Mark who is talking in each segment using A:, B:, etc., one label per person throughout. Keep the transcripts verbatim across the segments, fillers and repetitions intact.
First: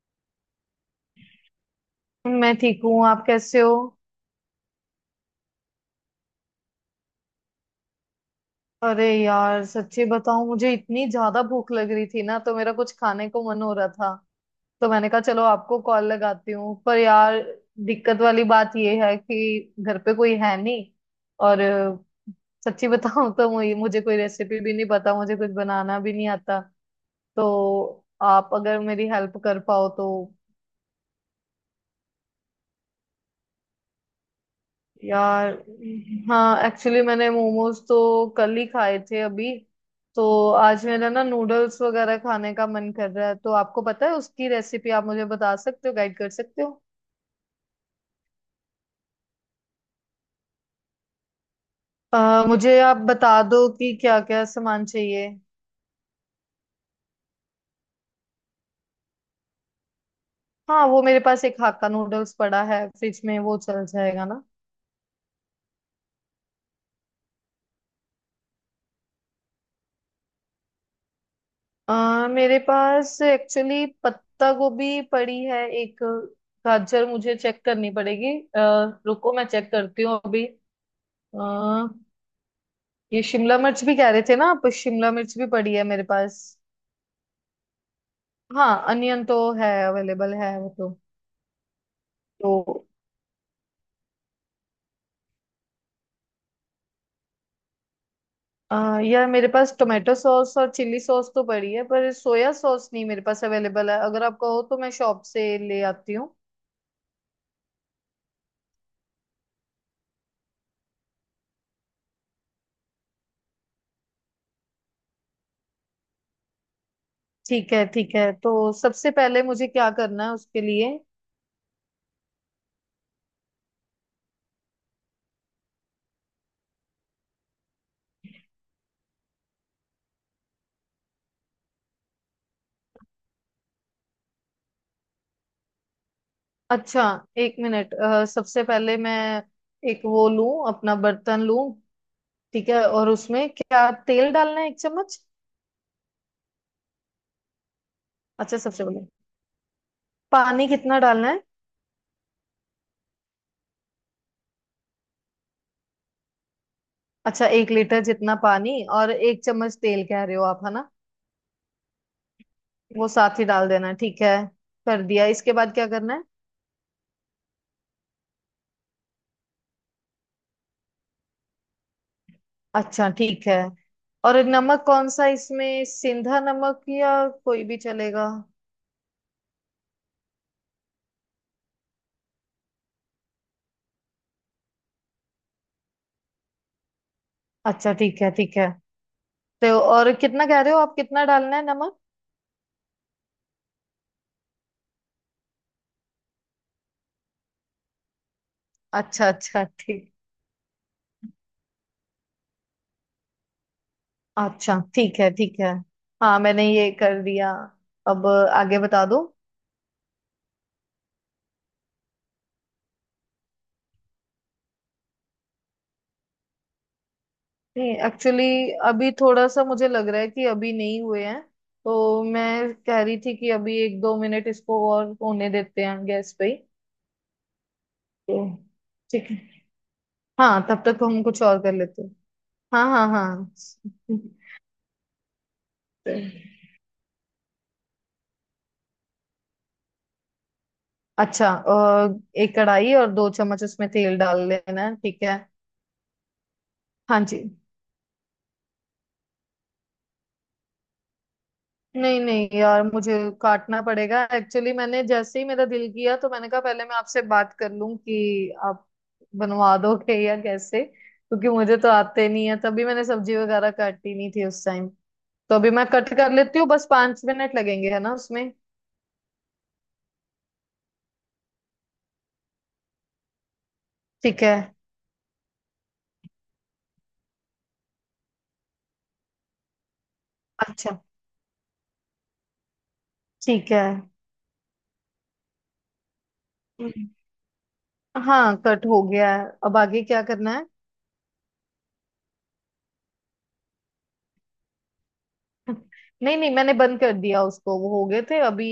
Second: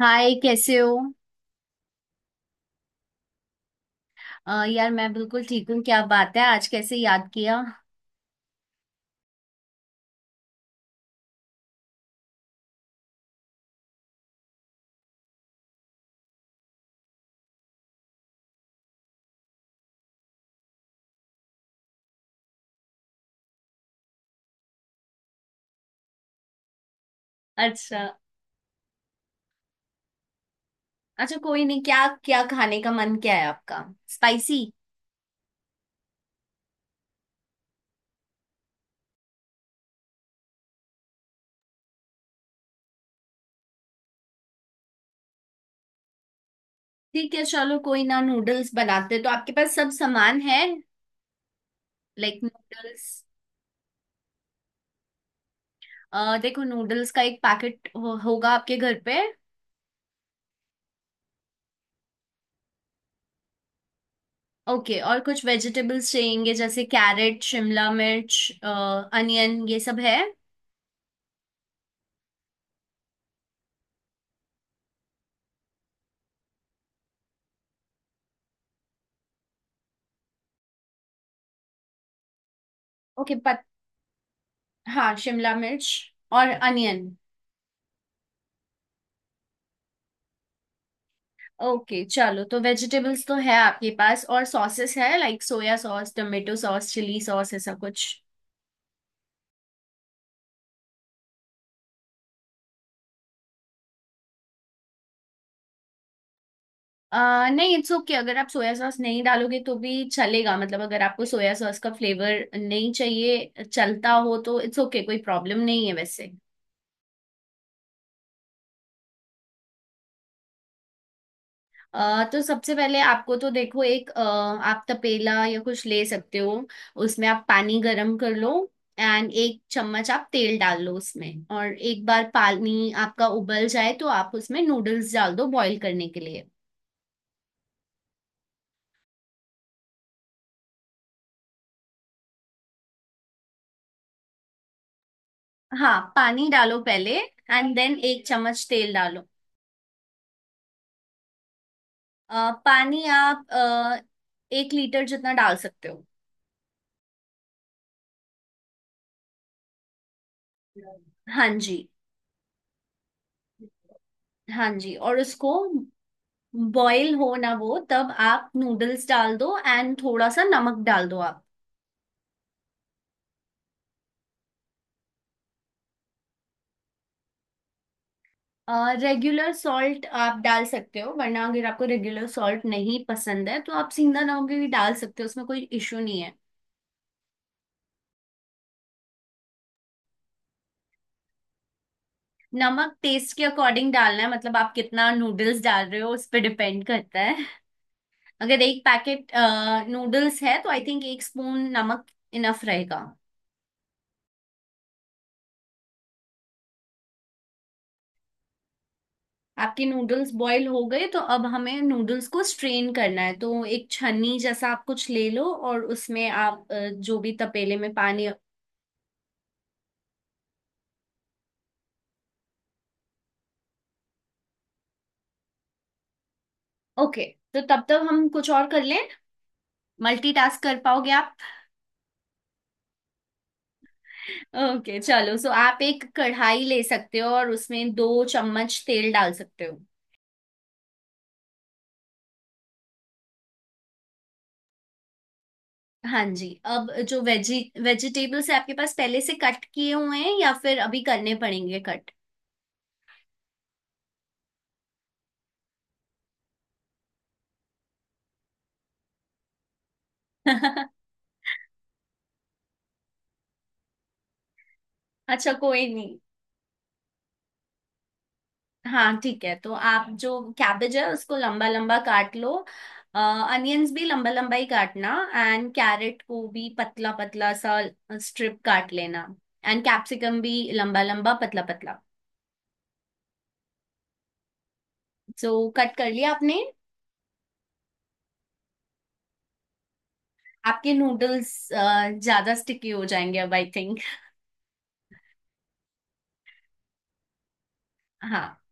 A: हाय, कैसे हो?
B: मैं ठीक हूँ। आप कैसे हो?
A: अ, यार, मैं बिल्कुल ठीक हूँ। क्या बात है, आज कैसे याद किया?
B: अरे यार, सच्ची बताऊं, मुझे इतनी ज्यादा भूख लग रही थी ना, तो मेरा कुछ खाने को मन हो रहा था। तो मैंने कहा चलो आपको कॉल लगाती हूँ। पर यार, दिक्कत वाली बात ये है कि घर पे कोई है नहीं। और अ, सच्ची बताऊं तो मुझे मुझे कोई रेसिपी भी नहीं पता, मुझे कुछ बनाना भी नहीं आता।
A: अच्छा।
B: तो आप अगर मेरी हेल्प कर पाओ तो।
A: अच्छा, कोई नहीं। क्या क्या खाने का मन क्या है आपका? स्पाइसी।
B: यार, हाँ, एक्चुअली मैंने मोमोज तो कल ही खाए थे। अभी तो आज मेरा ना नूडल्स वगैरह खाने का मन कर रहा है। तो आपको पता है उसकी रेसिपी? आप मुझे बता सकते हो, गाइड कर सकते हो?
A: ठीक है, चलो कोई ना, नूडल्स बनाते हैं। तो आपके पास सब सामान है लाइक
B: अ, मुझे आप
A: नूडल्स?
B: बता दो कि क्या क्या सामान चाहिए।
A: देखो, नूडल्स का एक पैकेट हो, होगा आपके घर पे।
B: हाँ, वो मेरे पास एक हाक्का नूडल्स पड़ा है फ्रिज में, वो चल जाएगा ना?
A: ओके। और कुछ वेजिटेबल्स चाहिए जैसे कैरेट, शिमला मिर्च, अनियन, ये सब है?
B: अ, मेरे पास एक्चुअली पत्ता गोभी पड़ी है एक। गाजर मुझे चेक करनी पड़ेगी। अ, रुको मैं चेक करती हूँ अभी। ये
A: ओके।
B: शिमला
A: पत
B: मिर्च भी कह रहे थे ना आप? शिमला
A: हाँ,
B: मिर्च भी
A: शिमला
B: पड़ी है
A: मिर्च
B: मेरे पास।
A: और अनियन।
B: हाँ, अनियन तो है, अवेलेबल है वो तो।
A: ओके, चलो तो
B: तो
A: वेजिटेबल्स तो है आपके पास। और सॉसेस है like soya sauce, tomato sauce, chilli sauce, ऐसा कुछ?
B: अह, यार, मेरे पास टोमेटो सॉस और चिली सॉस तो पड़ी है, पर सोया सॉस नहीं मेरे पास अवेलेबल है। अगर आप कहो तो मैं शॉप से ले आती हूँ।
A: आ, नहीं, इट्स ओके। अगर आप सोया सॉस नहीं डालोगे तो भी चलेगा। मतलब अगर आपको सोया सॉस का फ्लेवर नहीं चाहिए, चलता हो, तो इट्स ओके, कोई प्रॉब्लम नहीं है वैसे।
B: ठीक है, ठीक है। तो सबसे पहले मुझे क्या करना है उसके लिए?
A: अ तो सबसे पहले आपको, तो देखो, एक अ, आप तपेला या कुछ ले सकते हो। उसमें आप पानी गरम कर लो। एंड एक चम्मच आप तेल डाल लो उसमें। और एक बार पानी आपका उबल जाए तो आप उसमें नूडल्स डाल दो बॉईल करने के लिए।
B: अच्छा। एक मिनट। अह, सबसे पहले मैं एक वो लूं, अपना बर्तन लूं। ठीक है, और उसमें क्या तेल डालना है, एक चम्मच?
A: हाँ, पानी डालो पहले एंड देन एक
B: अच्छा,
A: चम्मच
B: सबसे
A: तेल
B: पहले
A: डालो।
B: पानी कितना डालना है?
A: अ, पानी आप अ, एक लीटर जितना डाल सकते हो।
B: अच्छा, एक लीटर जितना पानी और एक चम्मच तेल कह रहे हो आप, है ना?
A: हाँ जी।
B: वो साथ ही डाल देना है, ठीक है।
A: हाँ जी,
B: कर
A: और
B: दिया,
A: उसको
B: इसके बाद क्या करना है?
A: बॉईल हो ना वो, तब आप नूडल्स डाल दो एंड थोड़ा सा नमक डाल दो आप।
B: अच्छा ठीक है। और नमक कौन सा इसमें, सिंधा नमक या कोई भी चलेगा?
A: रेगुलर सॉल्ट आप डाल सकते हो, वरना अगर आपको रेगुलर सॉल्ट नहीं पसंद है तो आप सीधा नमक भी डाल सकते हो। उसमें कोई इशू नहीं है।
B: अच्छा, ठीक है, ठीक है। तो और कितना कह रहे हो आप, कितना डालना है नमक?
A: नमक टेस्ट के अकॉर्डिंग डालना है। मतलब आप कितना नूडल्स डाल रहे हो उस पर डिपेंड करता है। अगर एक
B: अच्छा
A: पैकेट
B: अच्छा, ठीक।
A: नूडल्स है तो आई थिंक एक स्पून नमक इनफ रहेगा।
B: अच्छा, ठीक है, ठीक है। हाँ मैंने ये कर दिया, अब आगे बता दो।
A: आपके नूडल्स बॉईल हो गए तो अब हमें नूडल्स को स्ट्रेन करना है। तो एक छन्नी जैसा आप कुछ ले लो और उसमें आप, अ, जो भी तपेले
B: नहीं,
A: में पानी।
B: एक्चुअली अभी थोड़ा सा मुझे लग रहा है कि अभी नहीं हुए हैं। तो मैं कह रही थी कि अभी एक दो मिनट इसको और होने देते हैं गैस पे ही।
A: ओके, तो तब तक हम
B: तो
A: कुछ और कर लें।
B: ठीक है। हाँ,
A: मल्टीटास्क कर
B: तब तक
A: पाओगे
B: हम
A: आप?
B: कुछ और कर लेते हैं। हाँ हाँ हाँ।
A: ओके, चलो सो आप एक कढ़ाई ले सकते हो और उसमें दो चम्मच तेल डाल सकते हो।
B: अच्छा। अ, एक कढ़ाई और दो चम्मच उसमें तेल डाल लेना है, ठीक है।
A: हाँ जी, अब जो
B: हाँ जी।
A: वेजी वेजिटेबल्स है आपके पास पहले से कट किए हुए हैं या फिर अभी करने पड़ेंगे कट?
B: नहीं नहीं यार, मुझे काटना पड़ेगा। एक्चुअली मैंने जैसे ही मेरा दिल किया, तो मैंने कहा पहले मैं आपसे बात कर लूं कि आप बनवा दोगे या कैसे, क्योंकि मुझे तो आते नहीं है। तभी मैंने सब्जी वगैरह काटी नहीं थी उस टाइम।
A: अच्छा,
B: तो अभी मैं
A: कोई
B: कट
A: नहीं।
B: कर लेती हूँ, बस पांच मिनट लगेंगे, है ना उसमें।
A: हाँ, ठीक है, तो आप जो कैबेज है उसको लंबा लंबा काट लो। अनियंस भी लंबा
B: ठीक है।
A: लंबा ही काटना एंड कैरेट को भी पतला पतला सा स्ट्रिप काट लेना। एंड कैप्सिकम भी
B: अच्छा,
A: लंबा लंबा, पतला पतला।
B: ठीक है।
A: सो, कट कर लिया आपने?
B: हम्म, हाँ, कट हो गया है, अब आगे क्या करना है?
A: आपके नूडल्स ज्यादा स्टिकी हो जाएंगे अब आई थिंक।
B: नहीं नहीं, मैंने बंद कर दिया उसको, वो हो गए थे
A: हाँ,
B: अभी।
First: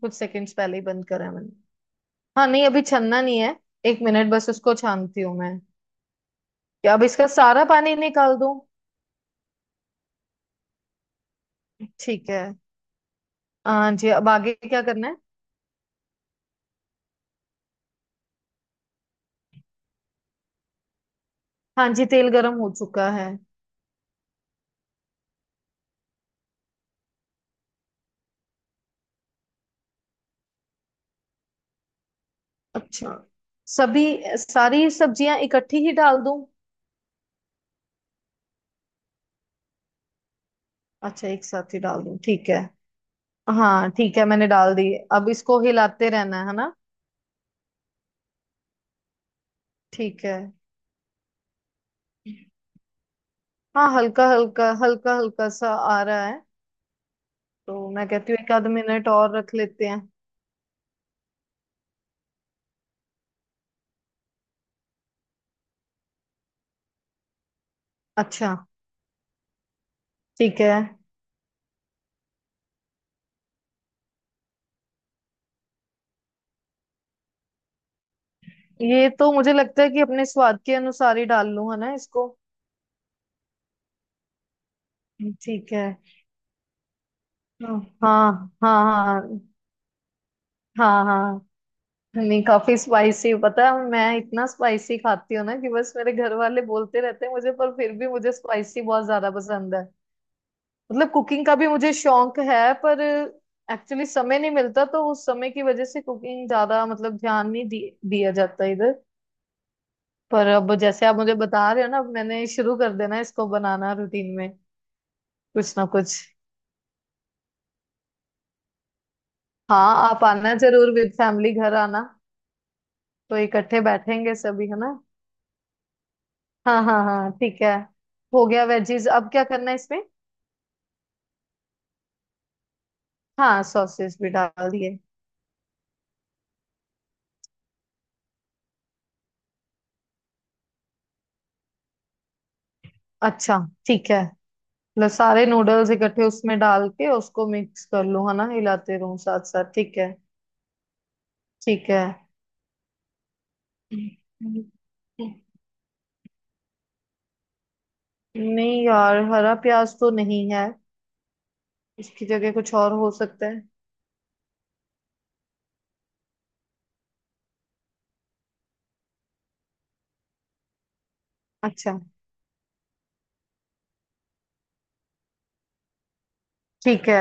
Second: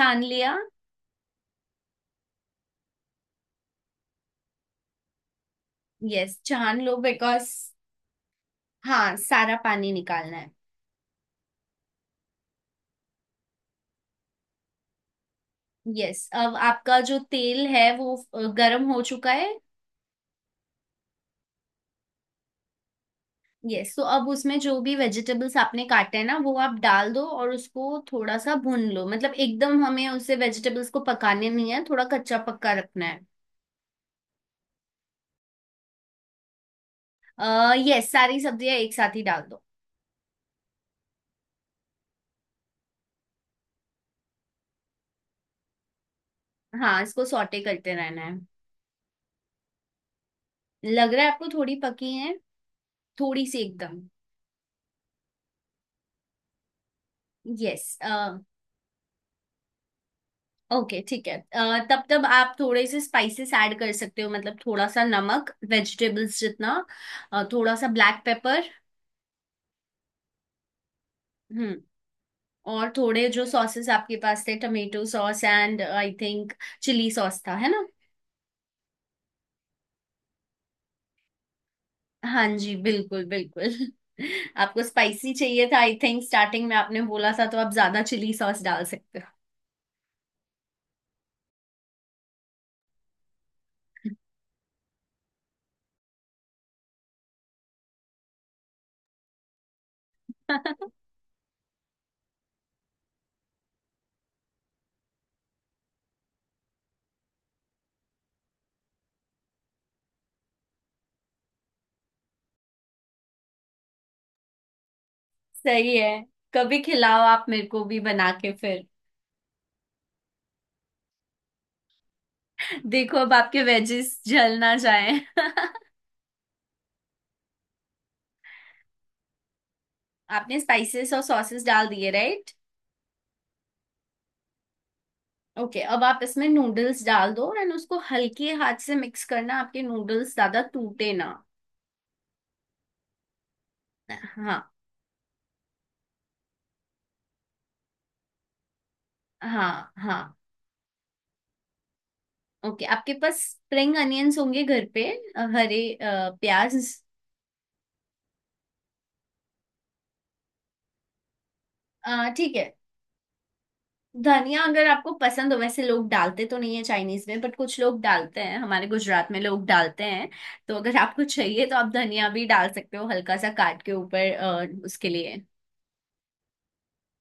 B: कुछ सेकंड्स
A: लिया?
B: पहले ही बंद करा है मैंने। हाँ नहीं, अभी छनना नहीं है। एक मिनट, बस उसको छानती हूँ मैं।
A: यस, छान
B: क्या
A: लो
B: अब इसका
A: बिकॉज।
B: सारा पानी निकाल दूँ?
A: हाँ, सारा पानी निकालना है।
B: ठीक है। हाँ जी, अब आगे क्या करना है?
A: यस, अब आपका जो तेल है वो अ, गरम हो चुका है।
B: हाँ जी, तेल गरम हो चुका है।
A: यस, तो अब उसमें जो भी वेजिटेबल्स आपने काटे हैं ना, वो आप डाल दो और उसको थोड़ा सा भून लो। मतलब एकदम हमें उसे वेजिटेबल्स को पकाने नहीं है, थोड़ा कच्चा पक्का रखना
B: अच्छा।
A: है।
B: सभी, सारी सब्जियां इकट्ठी ही डाल दूं?
A: अः यस, सारी सब्जियां एक साथ ही डाल दो।
B: अच्छा, एक साथ ही डाल दूं, ठीक है। हाँ ठीक है, मैंने डाल दी। अब इसको हिलाते रहना है है ना?
A: हाँ, इसको सॉटे करते रहना है।
B: ठीक है।
A: लग रहा है आपको थोड़ी पकी है, थोड़ी सी
B: हाँ,
A: एकदम।
B: हल्का हल्का हल्का हल्का सा आ रहा है।
A: यस।
B: तो मैं कहती हूँ एक आध मिनट और रख लेते हैं।
A: ओके, ठीक है, अ, तब तब आप थोड़े से स्पाइसेस ऐड कर सकते हो। मतलब थोड़ा सा नमक वेजिटेबल्स जितना। अ, थोड़ा सा ब्लैक
B: अच्छा
A: पेपर।
B: ठीक है।
A: और थोड़े जो सॉसेस आपके पास थे, tomato sauce and I think chilli sauce था, है ना?
B: ये तो मुझे लगता है कि अपने स्वाद के अनुसार ही डाल लूं, है ना इसको।
A: हाँ जी, बिल्कुल, बिल्कुल। आपको स्पाइसी चाहिए
B: ठीक
A: था
B: है।
A: आई थिंक, स्टार्टिंग में आपने बोला था, तो आप
B: हाँ
A: ज्यादा चिली
B: हाँ
A: सॉस डाल सकते हो।
B: हाँ। हाँ हाँ। नहीं, काफी स्पाइसी पता है। मैं इतना स्पाइसी खाती हूँ ना कि बस मेरे घर वाले बोलते रहते हैं मुझे, पर फिर भी मुझे स्पाइसी बहुत ज्यादा पसंद है। मतलब कुकिंग का भी मुझे शौक है, पर एक्चुअली समय नहीं मिलता। तो उस समय की वजह से कुकिंग ज्यादा मतलब ध्यान नहीं दि, दिया जाता इधर। पर अब जैसे आप मुझे बता रहे हो ना, अब मैंने शुरू कर देना है इसको बनाना रूटीन में। कुछ ना
A: सही है।
B: कुछ।
A: कभी खिलाओ आप मेरे को भी बना के फिर।
B: हाँ, आप आना जरूर, विद फैमिली घर आना।
A: देखो, अब
B: तो
A: आपके
B: इकट्ठे
A: वेजेस
B: बैठेंगे
A: जल
B: सभी,
A: ना
B: है ना?
A: जाए।
B: हाँ हाँ हाँ, ठीक है। हो गया वेजीज, अब क्या करना है इसमें?
A: आपने स्पाइसेस और सॉसेस डाल दिए, राइट?
B: हाँ, सॉसेस भी डाल दिए।
A: ओके, अब आप इसमें नूडल्स डाल दो एंड उसको हल्के हाथ से मिक्स करना, आपके नूडल्स ज्यादा टूटे ना।
B: अच्छा, ठीक है।
A: हाँ,
B: लो, सारे नूडल्स इकट्ठे उसमें डाल के उसको मिक्स कर लूँ, है ना, हिलाते रहूँ साथ साथ,
A: हाँ,
B: ठीक है।
A: हाँ।
B: ठीक है।
A: ओके, आपके पास स्प्रिंग अनियंस होंगे घर पे? अ, हरे अ, प्याज।
B: नहीं यार, हरा प्याज तो नहीं है। इसकी
A: अ,
B: जगह
A: ठीक है।
B: कुछ और हो सकता है?
A: धनिया अगर आपको पसंद हो, वैसे लोग डालते तो नहीं है चाइनीज में, बट कुछ लोग डालते हैं, हमारे गुजरात में लोग डालते हैं। तो अगर आपको चाहिए तो आप
B: अच्छा,
A: धनिया भी डाल सकते हो, हल्का सा काट के ऊपर, अ, उसके लिए।
B: ठीक है।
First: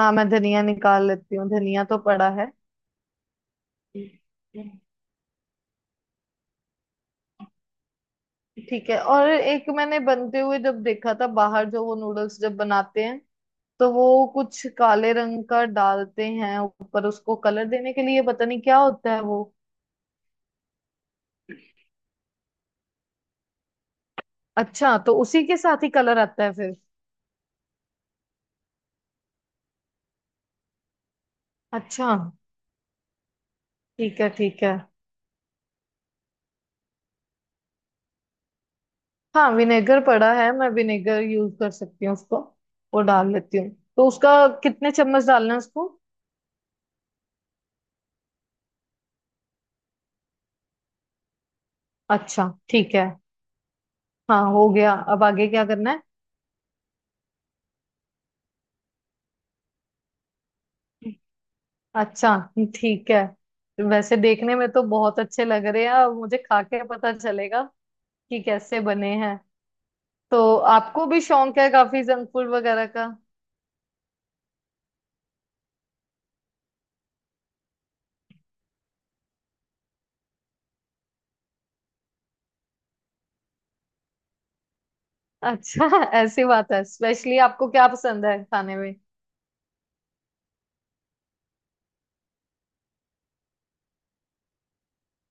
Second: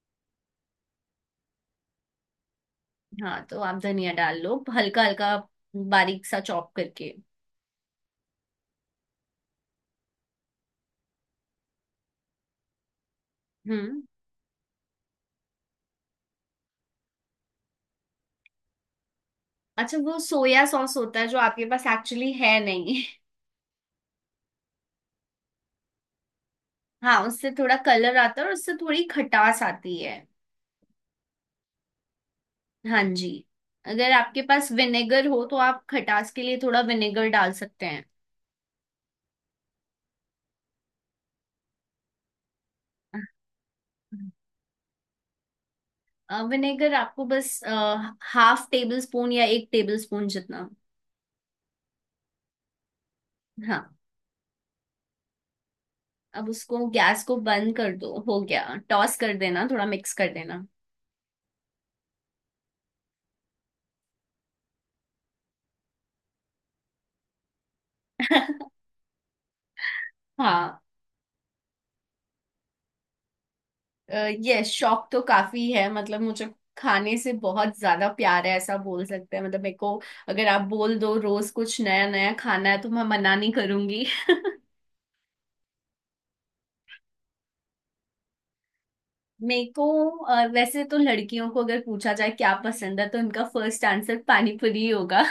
B: हाँ, मैं धनिया निकाल लेती हूँ, धनिया तो पड़ा
A: हाँ, तो आप धनिया डाल लो
B: है।
A: हल्का हल्का, बारीक सा चॉप करके।
B: ठीक है। और एक, मैंने बनते हुए जब देखा था बाहर, जो वो नूडल्स जब बनाते हैं, तो
A: हम्म।
B: वो कुछ काले रंग का डालते हैं ऊपर उसको कलर देने के लिए। पता नहीं क्या होता है वो।
A: अच्छा, वो सोया सॉस होता है जो आपके पास एक्चुअली है नहीं।
B: अच्छा, तो उसी के साथ ही कलर आता है फिर।
A: हाँ, उससे थोड़ा कलर आता है और उससे थोड़ी खटास आती है।
B: अच्छा,
A: हाँ जी। अगर
B: ठीक है,
A: आपके
B: ठीक
A: पास
B: है।
A: विनेगर हो तो आप खटास के लिए थोड़ा विनेगर डाल सकते हैं।
B: हाँ विनेगर पड़ा है, मैं विनेगर यूज कर सकती हूँ उसको। वो डाल लेती हूँ। तो उसका कितने चम्मच डालना है उसको?
A: अ, विनेगर आपको बस हाफ टेबल स्पून या एक टेबल स्पून जितना।
B: अच्छा, ठीक है।
A: हाँ।
B: हाँ हो गया, अब आगे क्या करना है?
A: अब उसको गैस को बंद कर दो, हो गया। टॉस कर देना, थोड़ा मिक्स कर देना।
B: अच्छा, ठीक है। वैसे देखने में तो बहुत अच्छे लग रहे हैं, और मुझे खा के पता चलेगा कि कैसे बने हैं। तो
A: हाँ।
B: आपको भी शौक है काफी जंक फूड वगैरह का?
A: यस, शौक तो काफी है, मतलब मुझे खाने से बहुत ज्यादा प्यार है ऐसा बोल सकते हैं, मतलब मेरे को। अगर आप बोल दो रोज कुछ नया नया खाना है तो मैं मना नहीं करूंगी।
B: अच्छा। ऐसी बात है? स्पेशली आपको क्या पसंद है खाने में?
A: मेरे को, अ, वैसे तो लड़कियों को अगर पूछा जाए क्या पसंद है तो उनका फर्स्ट आंसर पानी पूरी ही होगा।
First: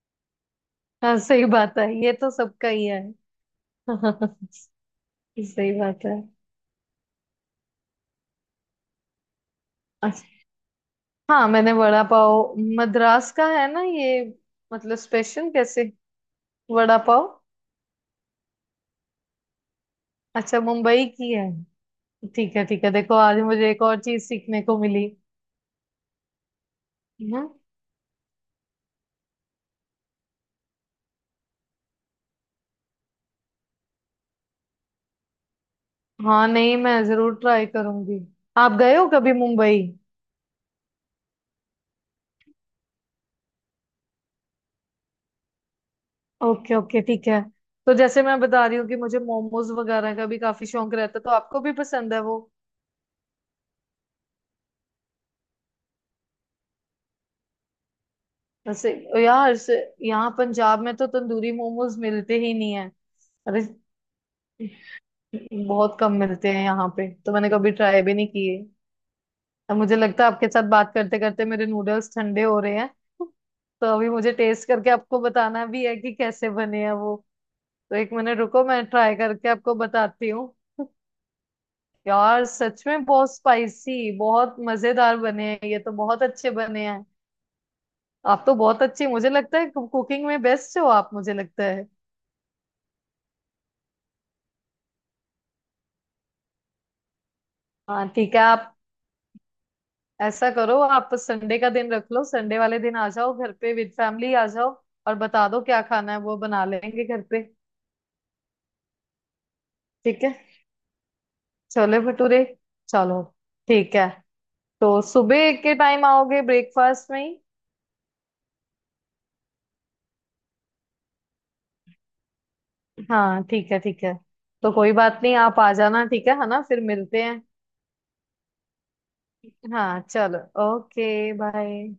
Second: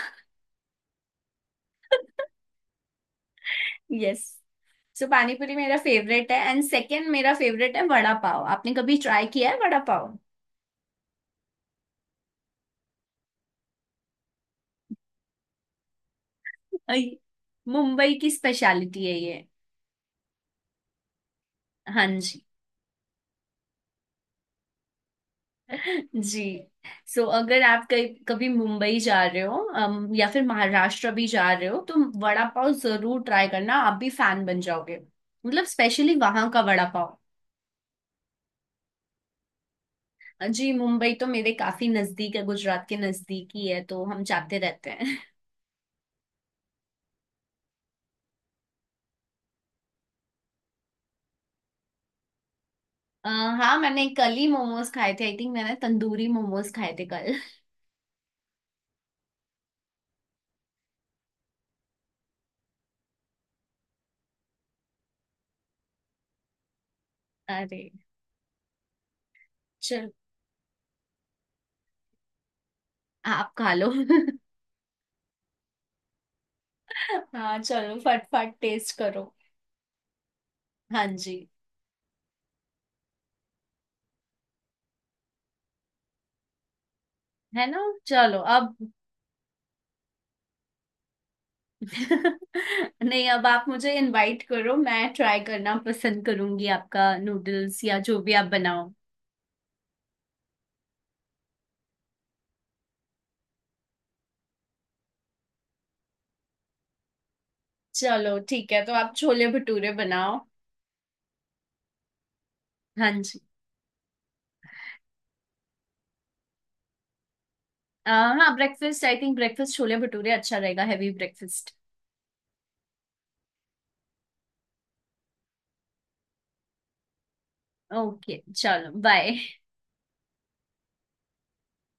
B: हाँ सही बात है, ये तो सबका ही है।
A: यस। सो, पानी पूरी
B: सही
A: मेरा
B: बात है।
A: फेवरेट है एंड सेकंड मेरा फेवरेट है वड़ा पाव। आपने कभी ट्राई किया है वड़ा पाव?
B: अच्छा। हाँ मैंने वड़ा पाव। मद्रास का है ना ये? मतलब स्पेशल कैसे
A: अ,
B: वड़ा पाव?
A: मुंबई की स्पेशलिटी है ये।
B: अच्छा, मुंबई की है।
A: हाँ जी।
B: ठीक है, ठीक है। देखो आज मुझे एक और चीज सीखने को मिली
A: जी। सो,
B: है।
A: अगर आप कहीं कभी मुंबई जा रहे हो, अम, या फिर महाराष्ट्र भी जा रहे हो तो वड़ा पाव जरूर ट्राई करना, आप भी फैन बन जाओगे, मतलब स्पेशली
B: हाँ
A: वहां का
B: नहीं,
A: वड़ा
B: मैं
A: पाव।
B: जरूर ट्राई करूंगी। आप गए हो कभी मुंबई?
A: जी, मुंबई तो मेरे काफी नजदीक है, गुजरात के नजदीक ही है तो हम जाते रहते हैं।
B: ओके ओके, ठीक है। तो जैसे मैं बता रही हूँ कि मुझे मोमोज वगैरह का भी काफी शौक रहता है, तो आपको भी पसंद है वो?
A: अ, हाँ, मैंने कल ही मोमोज खाए थे आई थिंक। मैंने तंदूरी मोमोज खाए थे कल।
B: वैसे यार से- यहाँ पंजाब में तो तंदूरी मोमोज मिलते ही नहीं है। अरे, बहुत कम मिलते हैं यहाँ पे, तो मैंने कभी
A: अरे।
B: ट्राई भी नहीं किए। अब मुझे
A: चल,
B: लगता है आपके साथ बात करते करते मेरे नूडल्स ठंडे हो रहे हैं।
A: आप खा
B: तो
A: लो।
B: अभी मुझे टेस्ट करके आपको बताना भी है कि कैसे बने हैं वो।
A: हाँ,
B: तो
A: चलो
B: एक मिनट
A: फटफट
B: रुको, मैं
A: टेस्ट
B: ट्राई
A: करो।
B: करके आपको बताती हूँ।
A: हाँ जी।
B: यार सच में बहुत स्पाइसी, बहुत मजेदार बने हैं। ये तो बहुत अच्छे बने हैं।
A: है ना। चलो
B: आप तो
A: अब।
B: बहुत अच्छे, मुझे लगता है कुकिंग में बेस्ट हो आप, मुझे लगता है।
A: नहीं, अब आप मुझे इनवाइट करो, मैं ट्राई करना पसंद करूंगी आपका नूडल्स या
B: हाँ
A: जो भी
B: ठीक है।
A: आप
B: आप
A: बनाओ।
B: ऐसा करो, आप संडे का दिन रख लो। संडे वाले दिन आ जाओ घर पे, विद फैमिली आ जाओ। और बता दो क्या खाना है, वो बना लेंगे घर पे।
A: चलो, ठीक है, तो आप छोले भटूरे
B: ठीक है,
A: बनाओ।
B: छोले भटूरे।
A: हाँ
B: चलो
A: जी।
B: ठीक है। तो सुबह के टाइम आओगे ब्रेकफास्ट में ही?
A: अ, हाँ, breakfast I think, breakfast chole bhature अच्छा रहेगा, हैवी ब्रेकफास्ट।
B: हाँ ठीक है, ठीक है। तो कोई बात नहीं, आप आ जाना। ठीक है है ना? फिर मिलते हैं।
A: ओके, चलो बाय।
B: हाँ चलो। Okay bye.